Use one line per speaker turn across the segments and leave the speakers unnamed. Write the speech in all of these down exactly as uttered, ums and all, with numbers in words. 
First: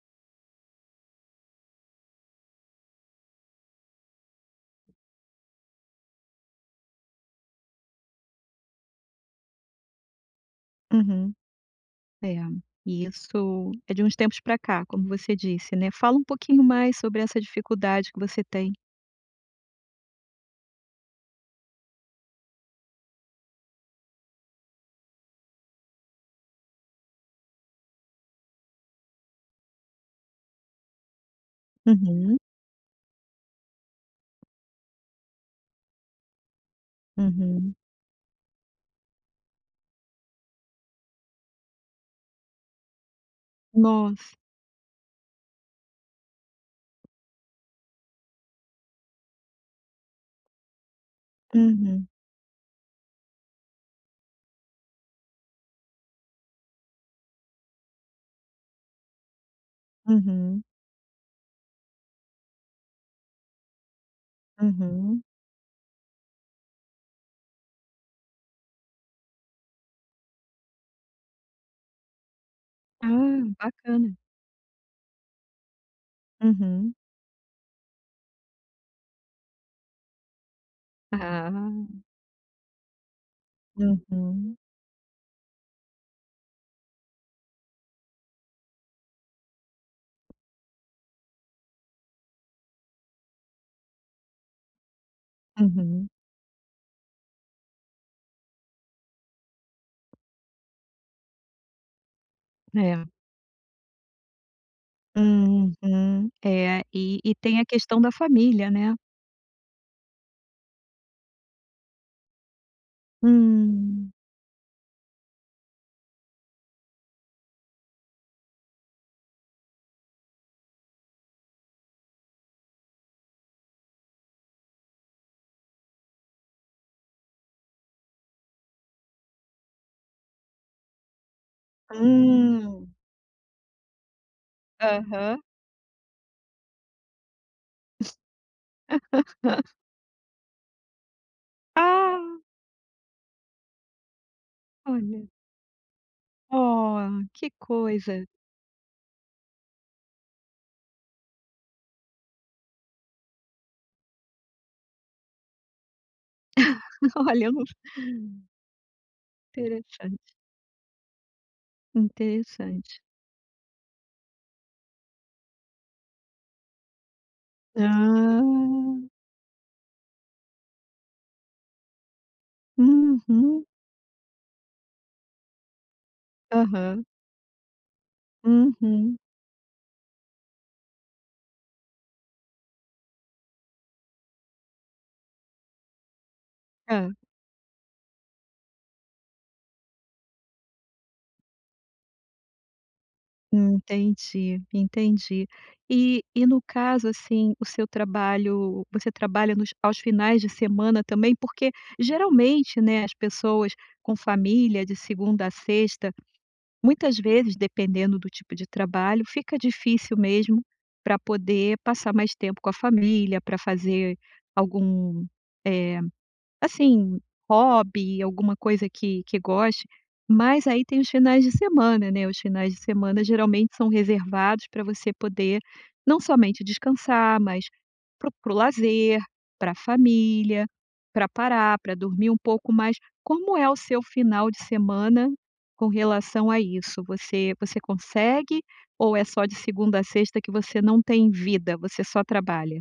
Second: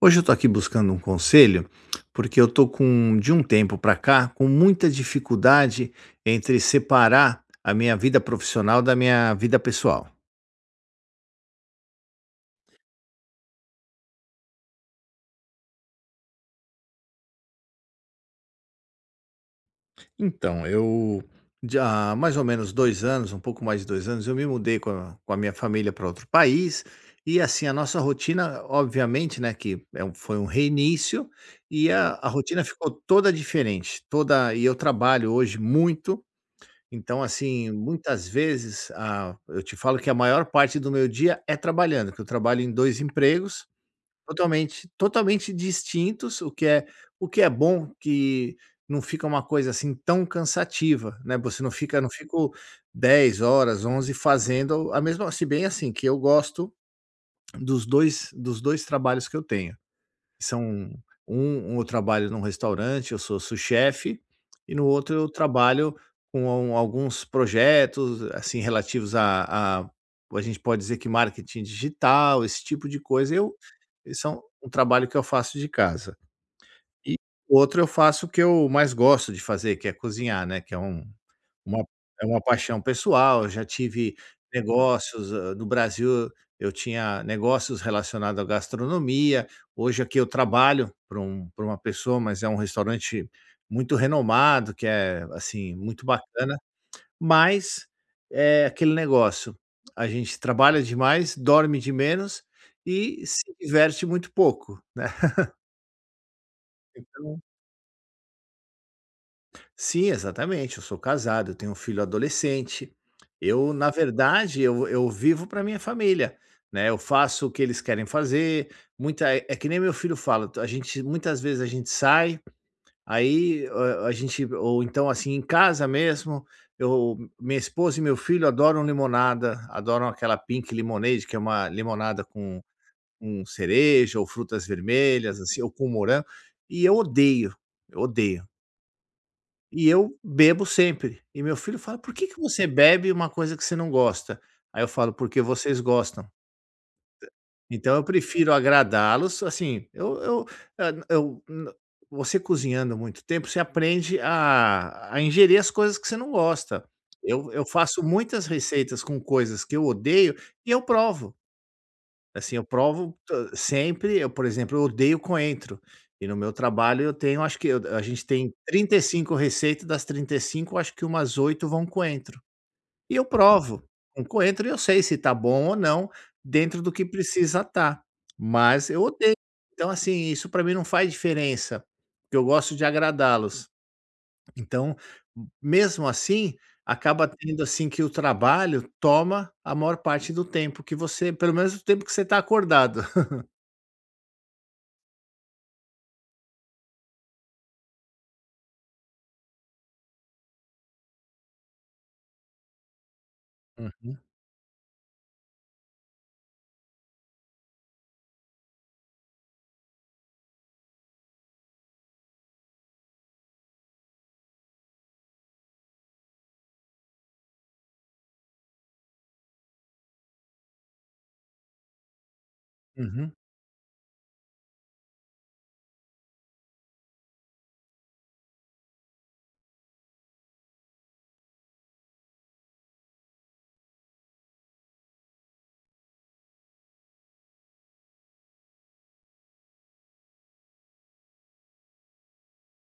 Hoje eu tô aqui buscando um conselho, porque eu tô com de um tempo pra cá, com muita dificuldade entre separar a minha vida profissional da minha vida pessoal.
Uhum, é. E isso é de uns tempos para cá, como você disse, né. Fala um pouquinho mais sobre essa dificuldade que você tem.
Então, eu de há mais ou menos dois anos, um pouco mais de dois anos, eu me mudei com a com a minha família para outro país, e assim, a nossa rotina, obviamente, né, que é um foi um reinício, e a a
Uhum,
rotina ficou toda diferente, toda e eu trabalho hoje muito. Então, assim,
uhum.
muitas vezes, ah, eu te falo que a maior parte do meu dia é trabalhando, que eu trabalho em dois empregos
Nossa.
totalmente totalmente distintos, o que é o que é bom que não fica uma coisa, assim, tão cansativa, né, você não fica
Uhum,
não fico dez horas, onze fazendo a mesma, se bem, assim, que eu gosto dos dois dos dois trabalhos que eu tenho.
uhum,
São um um Eu trabalho num restaurante, eu sou sous-chefe, e no outro
uhum.
eu trabalho com al- alguns projetos, assim, relativos a a a gente pode dizer que marketing digital, esse tipo de coisa.
Ah,
eu
bacana.
esse é um um trabalho que eu faço de casa.
Uhum.
E o outro eu faço o que eu mais gosto de fazer, que é cozinhar, né, que é um uma
Ah.
é uma paixão pessoal. Eu já tive
Uhum,
negócios, hã, no Brasil eu tinha negócios relacionados à gastronomia. Hoje aqui eu trabalho para um pra uma pessoa, mas é um restaurante muito renomado, que é, assim, muito
uhum.
bacana, mas é aquele negócio, a gente trabalha demais, dorme de menos
É.
e se diverte muito pouco, né.
Uhum. É, e e tem a questão da família, né.
Sim, exatamente. Eu sou casado, eu tenho um filho adolescente. Eu, na
Hum,
verdade, eu, eu vivo para minha família, né? Eu faço o que eles querem fazer. Muita é é Que nem meu filho fala. A gente Muitas vezes a gente sai, aí a, a gente, ou então assim em casa mesmo. Eu, minha esposa e meu filho adoram limonada, adoram aquela Pink Lemonade, que é uma limonada com,
hum.
com cereja ou frutas
Aham.
vermelhas, assim, ou com morango. E eu odeio, eu odeio. E eu bebo sempre. E meu filho fala: "Por
Ah,
que que você bebe uma coisa que você não gosta?" Aí eu falo:
olha.
"Porque vocês gostam".
Oh, que
Então eu
coisa.
prefiro agradá-los, assim, eu eu hã, eu n você cozinhando muito tempo, você aprende a a ingerir as coisas que você não gosta.
Olha,
Eu
eu não
eu faço muitas receitas com coisas que eu
interessante,
odeio e eu provo. Assim, eu
interessante.
provo to sempre eu, por exemplo, eu odeio coentro, e no meu trabalho eu tenho acho que eu a gente tem trinta
Ah,
e cinco receitas. Das trinta e cinco, acho que umas oito vão coentro. E eu
uhum,
provo com coentro e eu sei se tá bom ou não, dentro do
aham,
que precisa tá, mas eu
uhum.
odeio. Então, assim, isso para mim não faz diferença, porque eu gosto de agradá-los. Então, mesmo assim,
Ah,
acaba tendo, assim, que o trabalho toma a maior parte do tempo que você pelo menos o tempo que você está acordado.
entendi, entendi. E e no caso, assim, o seu trabalho você trabalha nos aos finais de semana também? Porque geralmente, né, as pessoas com
Uhum,
família de segunda a sexta. Muitas vezes, dependendo do tipo de trabalho, fica difícil mesmo para poder passar mais tempo com a família, para fazer algum, eh assim, hobby, alguma coisa que que goste, mas aí tem os finais de semana, né, os finais de semana
uhum.
geralmente são reservados para você poder não somente descansar, mas para o para a família, para parar, para dormir um pouco mais. Como é o seu final de semana com relação a isso? Você você consegue ou é só de segunda a sexta que você não tem vida, você só trabalha?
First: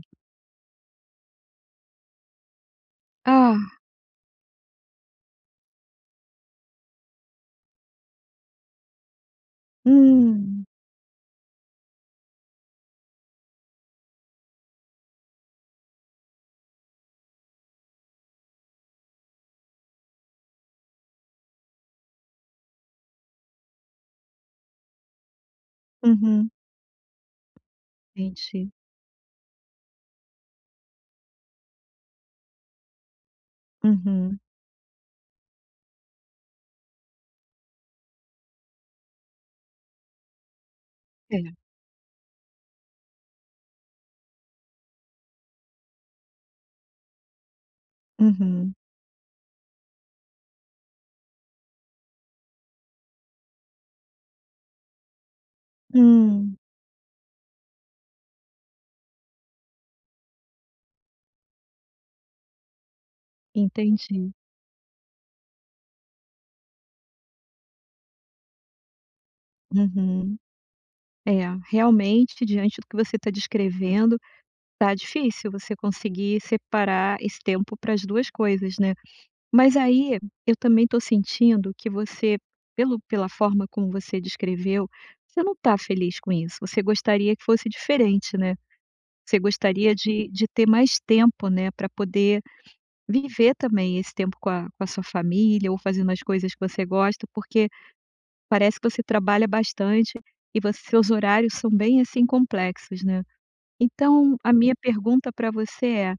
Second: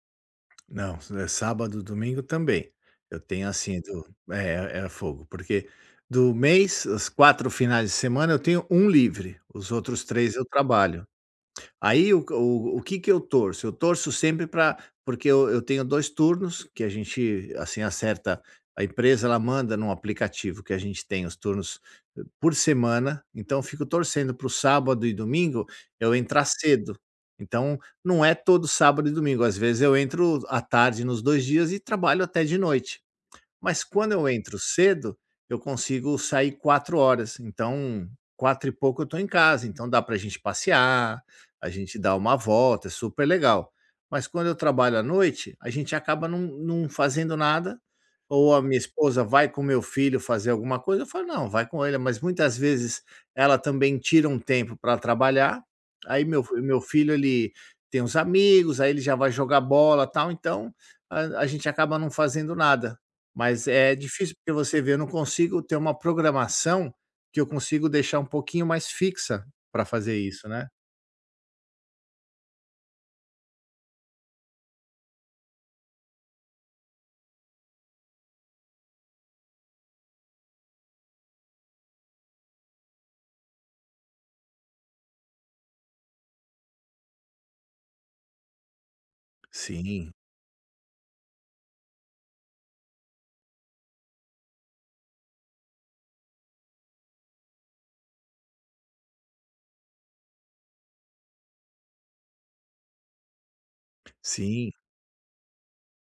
Não, é sábado, domingo também. Eu tenho
Ah,
assim do é é fogo, porque do mês, os quatro finais de semana eu tenho um livre, os outros três eu
hum,
trabalho. Aí o o o que que eu torço? Eu torço sempre para porque eu eu tenho dois turnos que a gente, assim, acerta. A empresa ela manda num aplicativo que a gente tem os turnos eh, por semana, então eu fico torcendo para o sábado e domingo eu entrar
uhum,
cedo. Então, não é todo
entendi.
sábado e domingo, às vezes eu entro à tarde nos dois dias e trabalho até de noite. Mas quando eu
Uhum.
entro cedo, eu consigo sair quatro horas. Então, quatro e pouco eu estou em casa, então dá para a gente passear,
É.
a gente dá uma volta, é super legal. Mas quando eu trabalho à noite, a gente acaba não não fazendo nada, ou a
Uhum.
minha esposa vai com meu filho fazer alguma coisa, eu falo: "Não, vai com ele", mas muitas vezes ela também tira um tempo para trabalhar, aí meu
Hum,
meu filho, ele tem os amigos, aí ele já vai jogar bola, tal, então a a gente acaba não fazendo nada. Mas é
entendi.
difícil, porque você vê, eu não consigo ter uma programação que eu consigo deixar um pouquinho mais fixa para fazer
Uhum.
isso, né?
É, realmente, diante do que você está descrevendo, tá difícil você conseguir separar esse tempo para as duas coisas, né. Mas aí, eu também estou sentindo que você, pelo pela forma como você descreveu, você não tá feliz com isso, você gostaria que fosse diferente, né. Você gostaria
Sim,
de de ter mais tempo, né, para poder viver também esse tempo com a com a sua família ou fazendo as coisas que você gosta, porque parece que você trabalha bastante e você seus horários são bem, assim, complexos, né. Então, a
sim.
minha pergunta para você é:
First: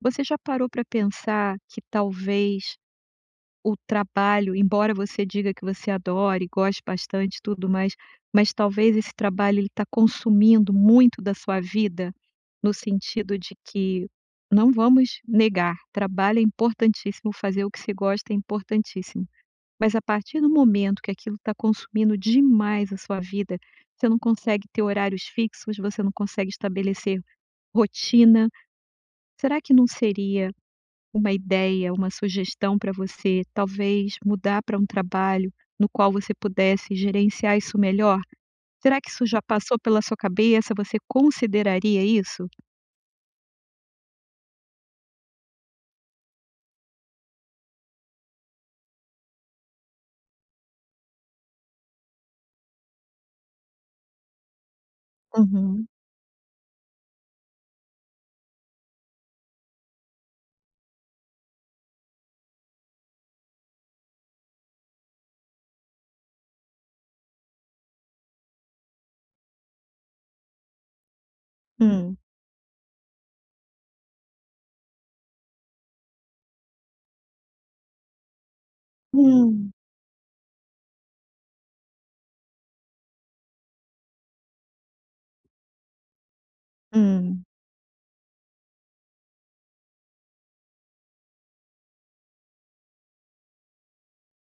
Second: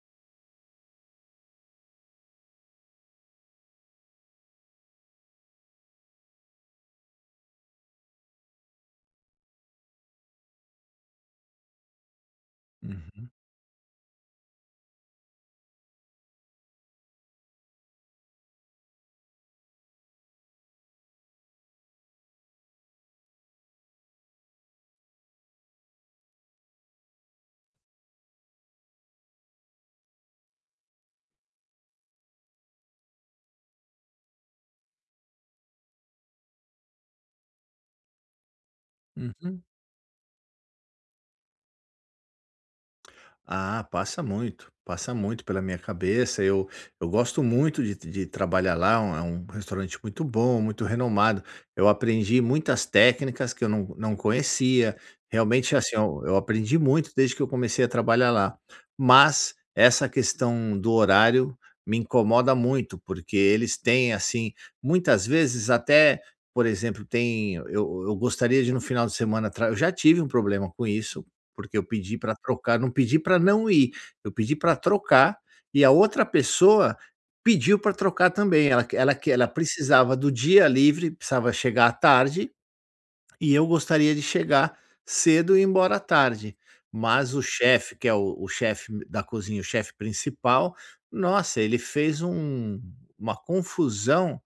você já parou para pensar que talvez o trabalho, embora você diga que você adore, goste bastante e tudo mais, mas talvez esse trabalho ele está consumindo muito da sua vida? No
Uhum,
sentido de que não vamos negar, trabalho é importantíssimo, fazer o que se gosta é importantíssimo. Mas a partir do momento que aquilo está consumindo demais a sua vida, você não consegue ter horários fixos, você não consegue estabelecer rotina. Será que não seria uma ideia, uma sugestão para você, talvez mudar para um trabalho no qual você pudesse gerenciar isso melhor? Será que isso já
uhum.
passou pela sua cabeça? Você consideraria isso?
Ah, passa muito, passa muito pela minha cabeça. Eu, eu gosto muito de, de trabalhar lá, é um é um restaurante muito bom, muito renomado. Eu aprendi muitas técnicas que eu não, não conhecia. Realmente,
Uhum.
assim, eu, eu aprendi muito desde que eu comecei a trabalhar lá. Mas essa questão do horário me incomoda muito, porque eles têm, assim, muitas vezes até. Por exemplo, tem. Eu, eu gostaria de no final de semana. tra- Eu já tive um problema com isso, porque eu
Hum.
pedi para trocar, não pedi para não ir, eu pedi para trocar, e a outra pessoa pediu para trocar também, ela que ela que ela
Hum.
precisava do dia livre, precisava chegar à tarde, e eu gostaria de chegar cedo e ir embora à tarde. Mas o
Hum.
chefe, que é o o chefe da cozinha, o chefe principal, nossa, ele fez um uma confusão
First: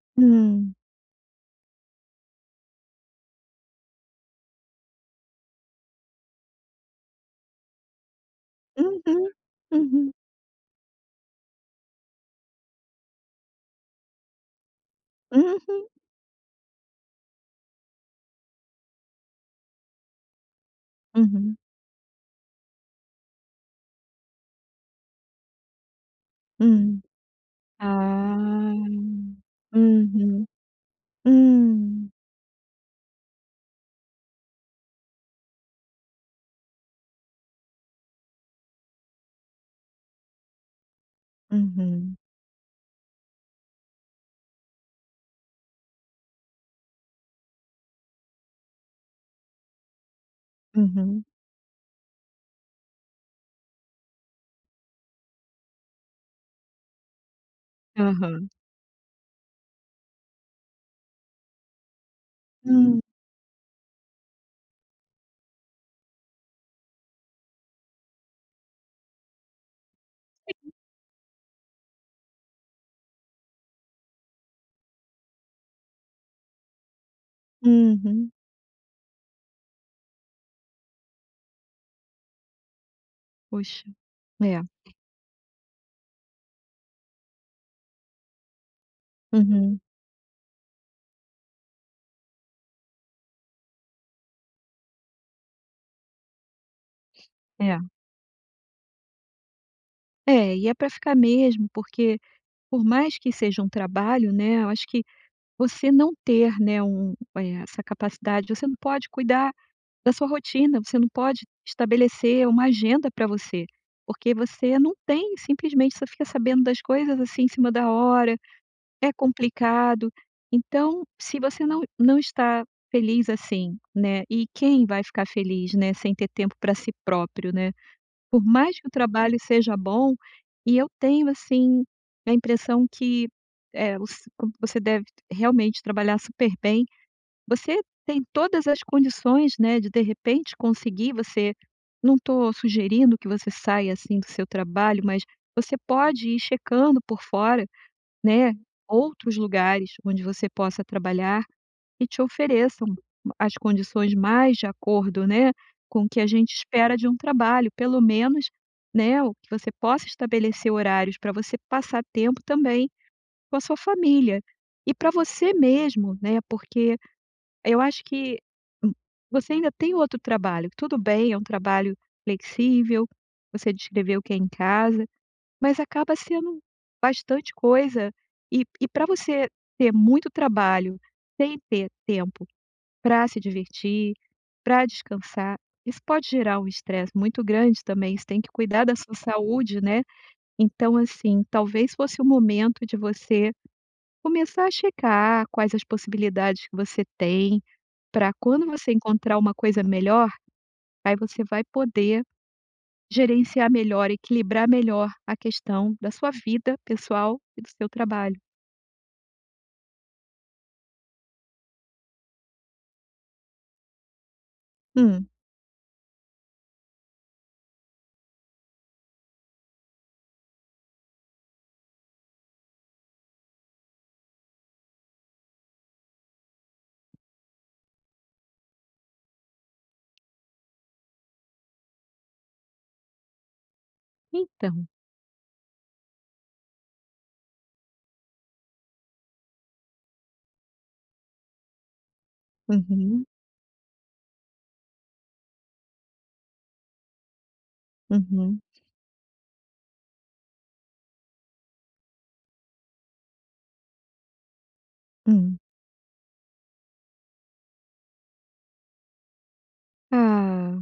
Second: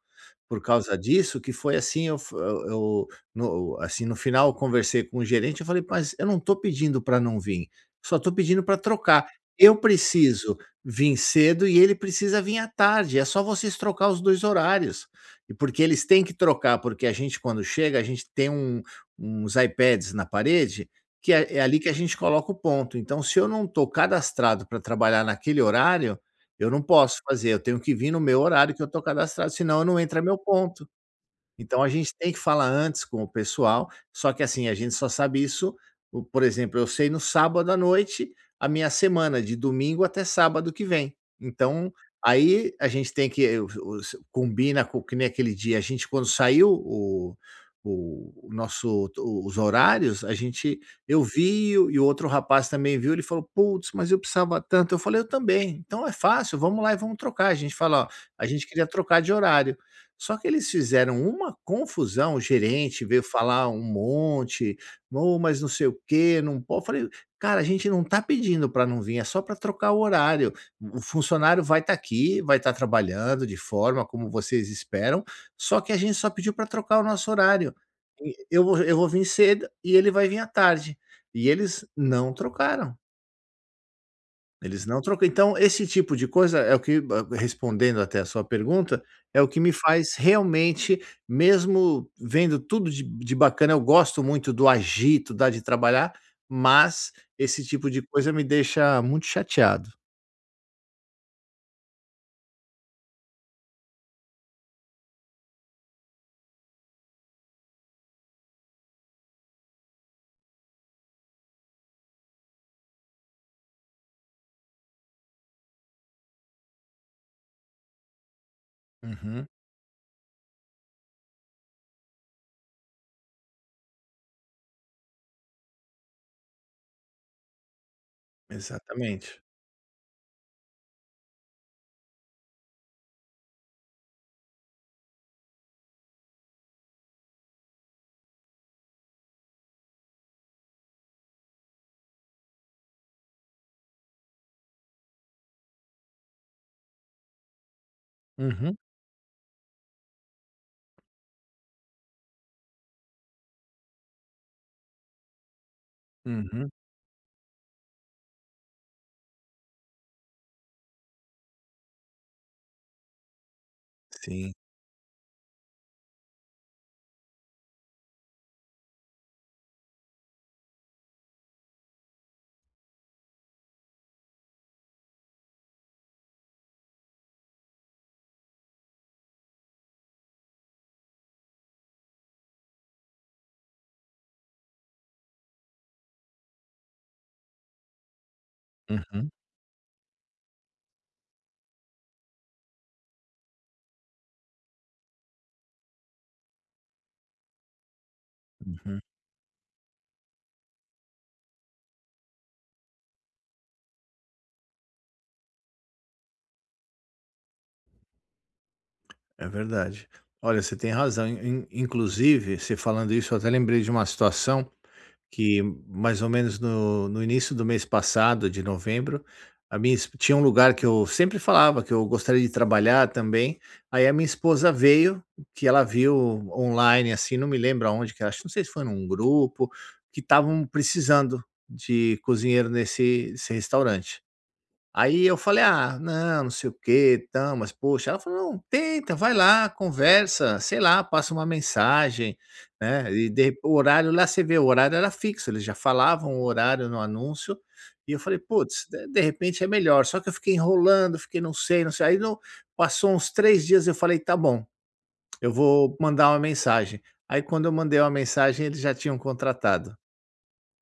por
Hum.
causa disso, que foi assim, eu f eu eu no assim, no final eu conversei com o gerente. Eu falei: "Mas eu não estou pedindo para não vir, só estou pedindo para
Uhum.
trocar. Eu
Uhum.
preciso vir cedo e ele precisa vir à tarde, é só vocês trocar os dois horários". E porque
Uhum.
eles têm que trocar, porque a gente, quando chega, a gente tem um uns iPads na parede, que é
Uhum.
é ali que a gente coloca o ponto. Então se eu não estou cadastrado para trabalhar naquele horário, eu não
Uhum.
posso fazer, eu tenho que vir no meu horário que eu estou
Ah.
cadastrado, senão não entra meu
Uhum.
ponto. Então a
Hum.
gente tem que falar antes com o pessoal, só que assim, a gente só sabe isso, o por exemplo, eu sei no sábado à noite a minha semana, de domingo até sábado que vem. Então,
Uhum.
aí a gente tem que o o s combina com, que nem aquele dia, a gente, quando saiu o o o nosso o os horários, a gente
Uhum.
eu vi e o e o outro rapaz também viu, ele falou: "Putz, mas eu precisava tanto". Eu falei: "Eu também". Então é fácil, vamos lá e vamos trocar. A gente fala: "Ó, a
Aham.
gente queria trocar de horário". Só que eles fizeram uma confusão, o
Hum.
gerente veio falar um monte: "Ô, mas não sei o quê, não pode". Falei: "Cara, a gente não tá pedindo para não vir, é só para trocar o horário. O funcionário vai estar aqui, vai estar trabalhando de forma como vocês esperam, só que a gente só pediu para trocar o nosso horário.
Uhum.
E eu vou eu vou vir cedo e ele vai vir à tarde". E eles não trocaram.
Poxa. É.
Eles não trocam. Então, esse tipo de coisa é o que, a respondendo até a sua pergunta, é o que me
Uhum.
faz realmente, mesmo vendo tudo de de bacana, eu gosto muito do agito, da de trabalhar, mas esse
É.
tipo de coisa me deixa muito chateado.
É, e é pra ficar mesmo, porque por mais que seja um trabalho, né, eu acho que você não ter, né, um eh, essa capacidade, você não pode cuidar da sua rotina, você não pode estabelecer uma agenda pra você, porque você não tem, simplesmente, você fica sabendo das coisas, assim, em cima da hora. É
Uhum,
complicado. Então, se você não não está feliz assim, né, e quem vai ficar feliz, né, sem ter tempo para si próprio, né? Por mais que o trabalho
exatamente.
seja bom, e eu tenho, assim, a impressão que, eh, voc como você deve realmente trabalhar super bem, você tem todas as condições, né, de de repente conseguir, você não estou sugerindo que você saia, assim, do seu trabalho, mas você pode ir checando por fora, né,
Uhum,
outros lugares onde você possa trabalhar e te ofereçam as condições mais de acordo, né, com o que a gente
uhum,
espera de um trabalho, pelo menos, né, o que você possa estabelecer horários para você passar tempo também com a sua família
sim.
e para você mesmo, né, porque eu acho que hum, você ainda tem outro trabalho, tudo bem, é um trabalho flexível, você descreveu que é em casa, mas acaba sendo bastante coisa, e e para você ter muito trabalho sem ter tempo para se divertir, para descansar, isso pode gerar um estresse muito grande também, você tem que cuidar da sua
Uhum,
saúde, né. Então, assim, talvez fosse o momento de você começar a checar quais as possibilidades que você tem, para quando você
uhum.
encontrar uma coisa melhor, aí você vai poder gerenciar melhor, equilibrar melhor a questão da sua vida pessoal e do seu trabalho.
É verdade. Olha, você tem razão. In- Inclusive, você falando isso, eu até lembrei de uma situação
Hum.
que, mais ou menos no, no início do mês passado, de novembro, a minha, esp- tinha um lugar que eu sempre falava que eu gostaria de trabalhar também. Aí a minha esposa veio, que ela viu online, assim, não me lembro aonde, que acho, não sei se foi num grupo, que estavam precisando de cozinheiro nesse, nesse restaurante.
Então
Aí eu falei: "Ah, não, não sei o que, e mas poxa". Ela falou: "Não, tenta, vai lá, conversa, sei lá, passa uma mensagem", né.
uhum,
E de o horário lá você vê, o horário era fixo, eles já falavam o horário no anúncio. E eu falei:
uhum,
"Putz, de de repente é melhor", só que eu fiquei enrolando, fiquei não sei, não sei. Aí não, passou uns três dias, eu falei: "Tá bom, eu
hum.
vou mandar uma mensagem". Aí quando eu mandei uma mensagem, eles já tinham contratado.
Ah,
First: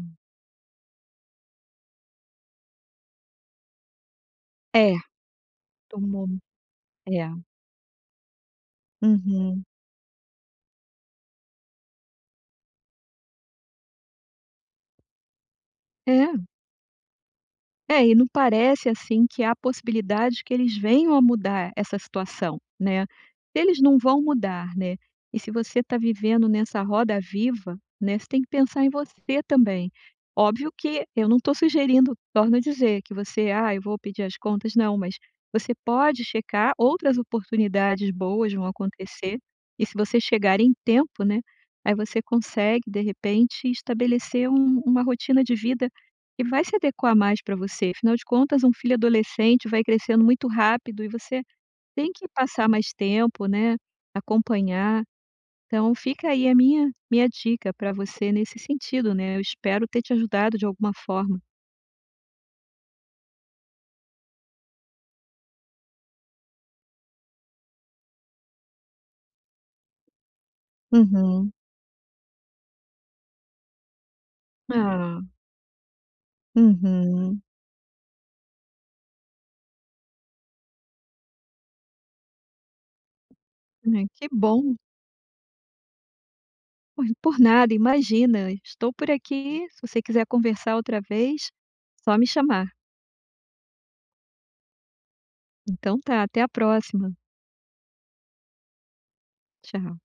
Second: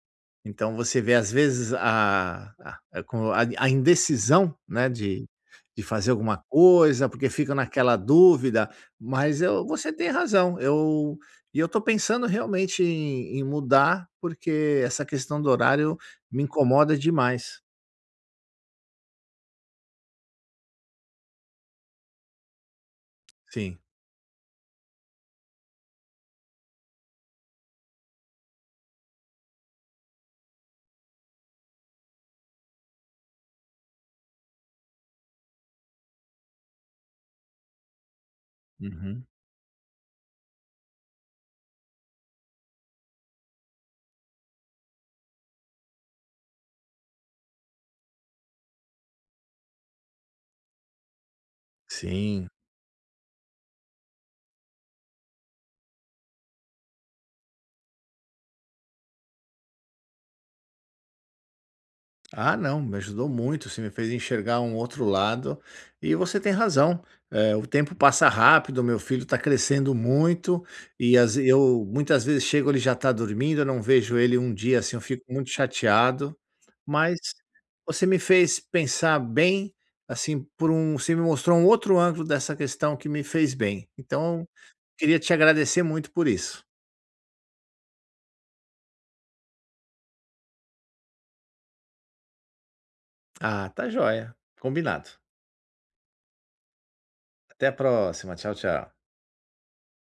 Então você vê às vezes a a a com a a indecisão, né,
é.
de de fazer
Tomou.
alguma coisa,
É.
porque fica naquela dúvida, mas
Uhum.
eu você tem razão, eu e eu estou pensando realmente em em mudar, porque essa questão do horário
É.
me incomoda demais.
É, e não parece, assim, que há possibilidade que eles venham a mudar essa situação, né. Se
Sim.
eles não vão mudar, né, e se você está vivendo nessa roda viva, né, você tem que pensar em você também. Óbvio que eu não estou sugerindo, torno a dizer, que você: "Ah, eu vou pedir as contas", não, mas você pode checar, outras oportunidades boas vão
Uhum.
acontecer, e se você chegar em tempo, né, aí você consegue, de repente, estabelecer um uma rotina de vida e vai se adequar mais para você, afinal de contas um filho adolescente vai crescendo muito rápido e você tem que
Sim.
passar mais tempo, né, acompanhar. Então fica aí a minha minha dica para você nesse sentido, né, eu espero ter te ajudado de alguma forma.
Ah, não, me ajudou muito, você me fez enxergar um outro lado e você tem razão. eh, o tempo passa rápido, meu filho está crescendo muito e, as,
Uhum.
eu muitas vezes chego, ele já está dormindo, eu não vejo ele um dia, assim, eu
Ah.
fico muito chateado. Mas
Uhum.
você me fez pensar bem, assim, por um, você me mostrou um outro ângulo dessa questão que me fez bem.
Ai, que
Então,
bom.
queria te agradecer muito por isso.
Por por nada, imagina, estou por aqui, se você quiser conversar outra vez, só me chamar.
Ah, tá joia. Combinado.
Então tá, até a próxima.
Até a próxima. Tchau, tchau.
Tchau.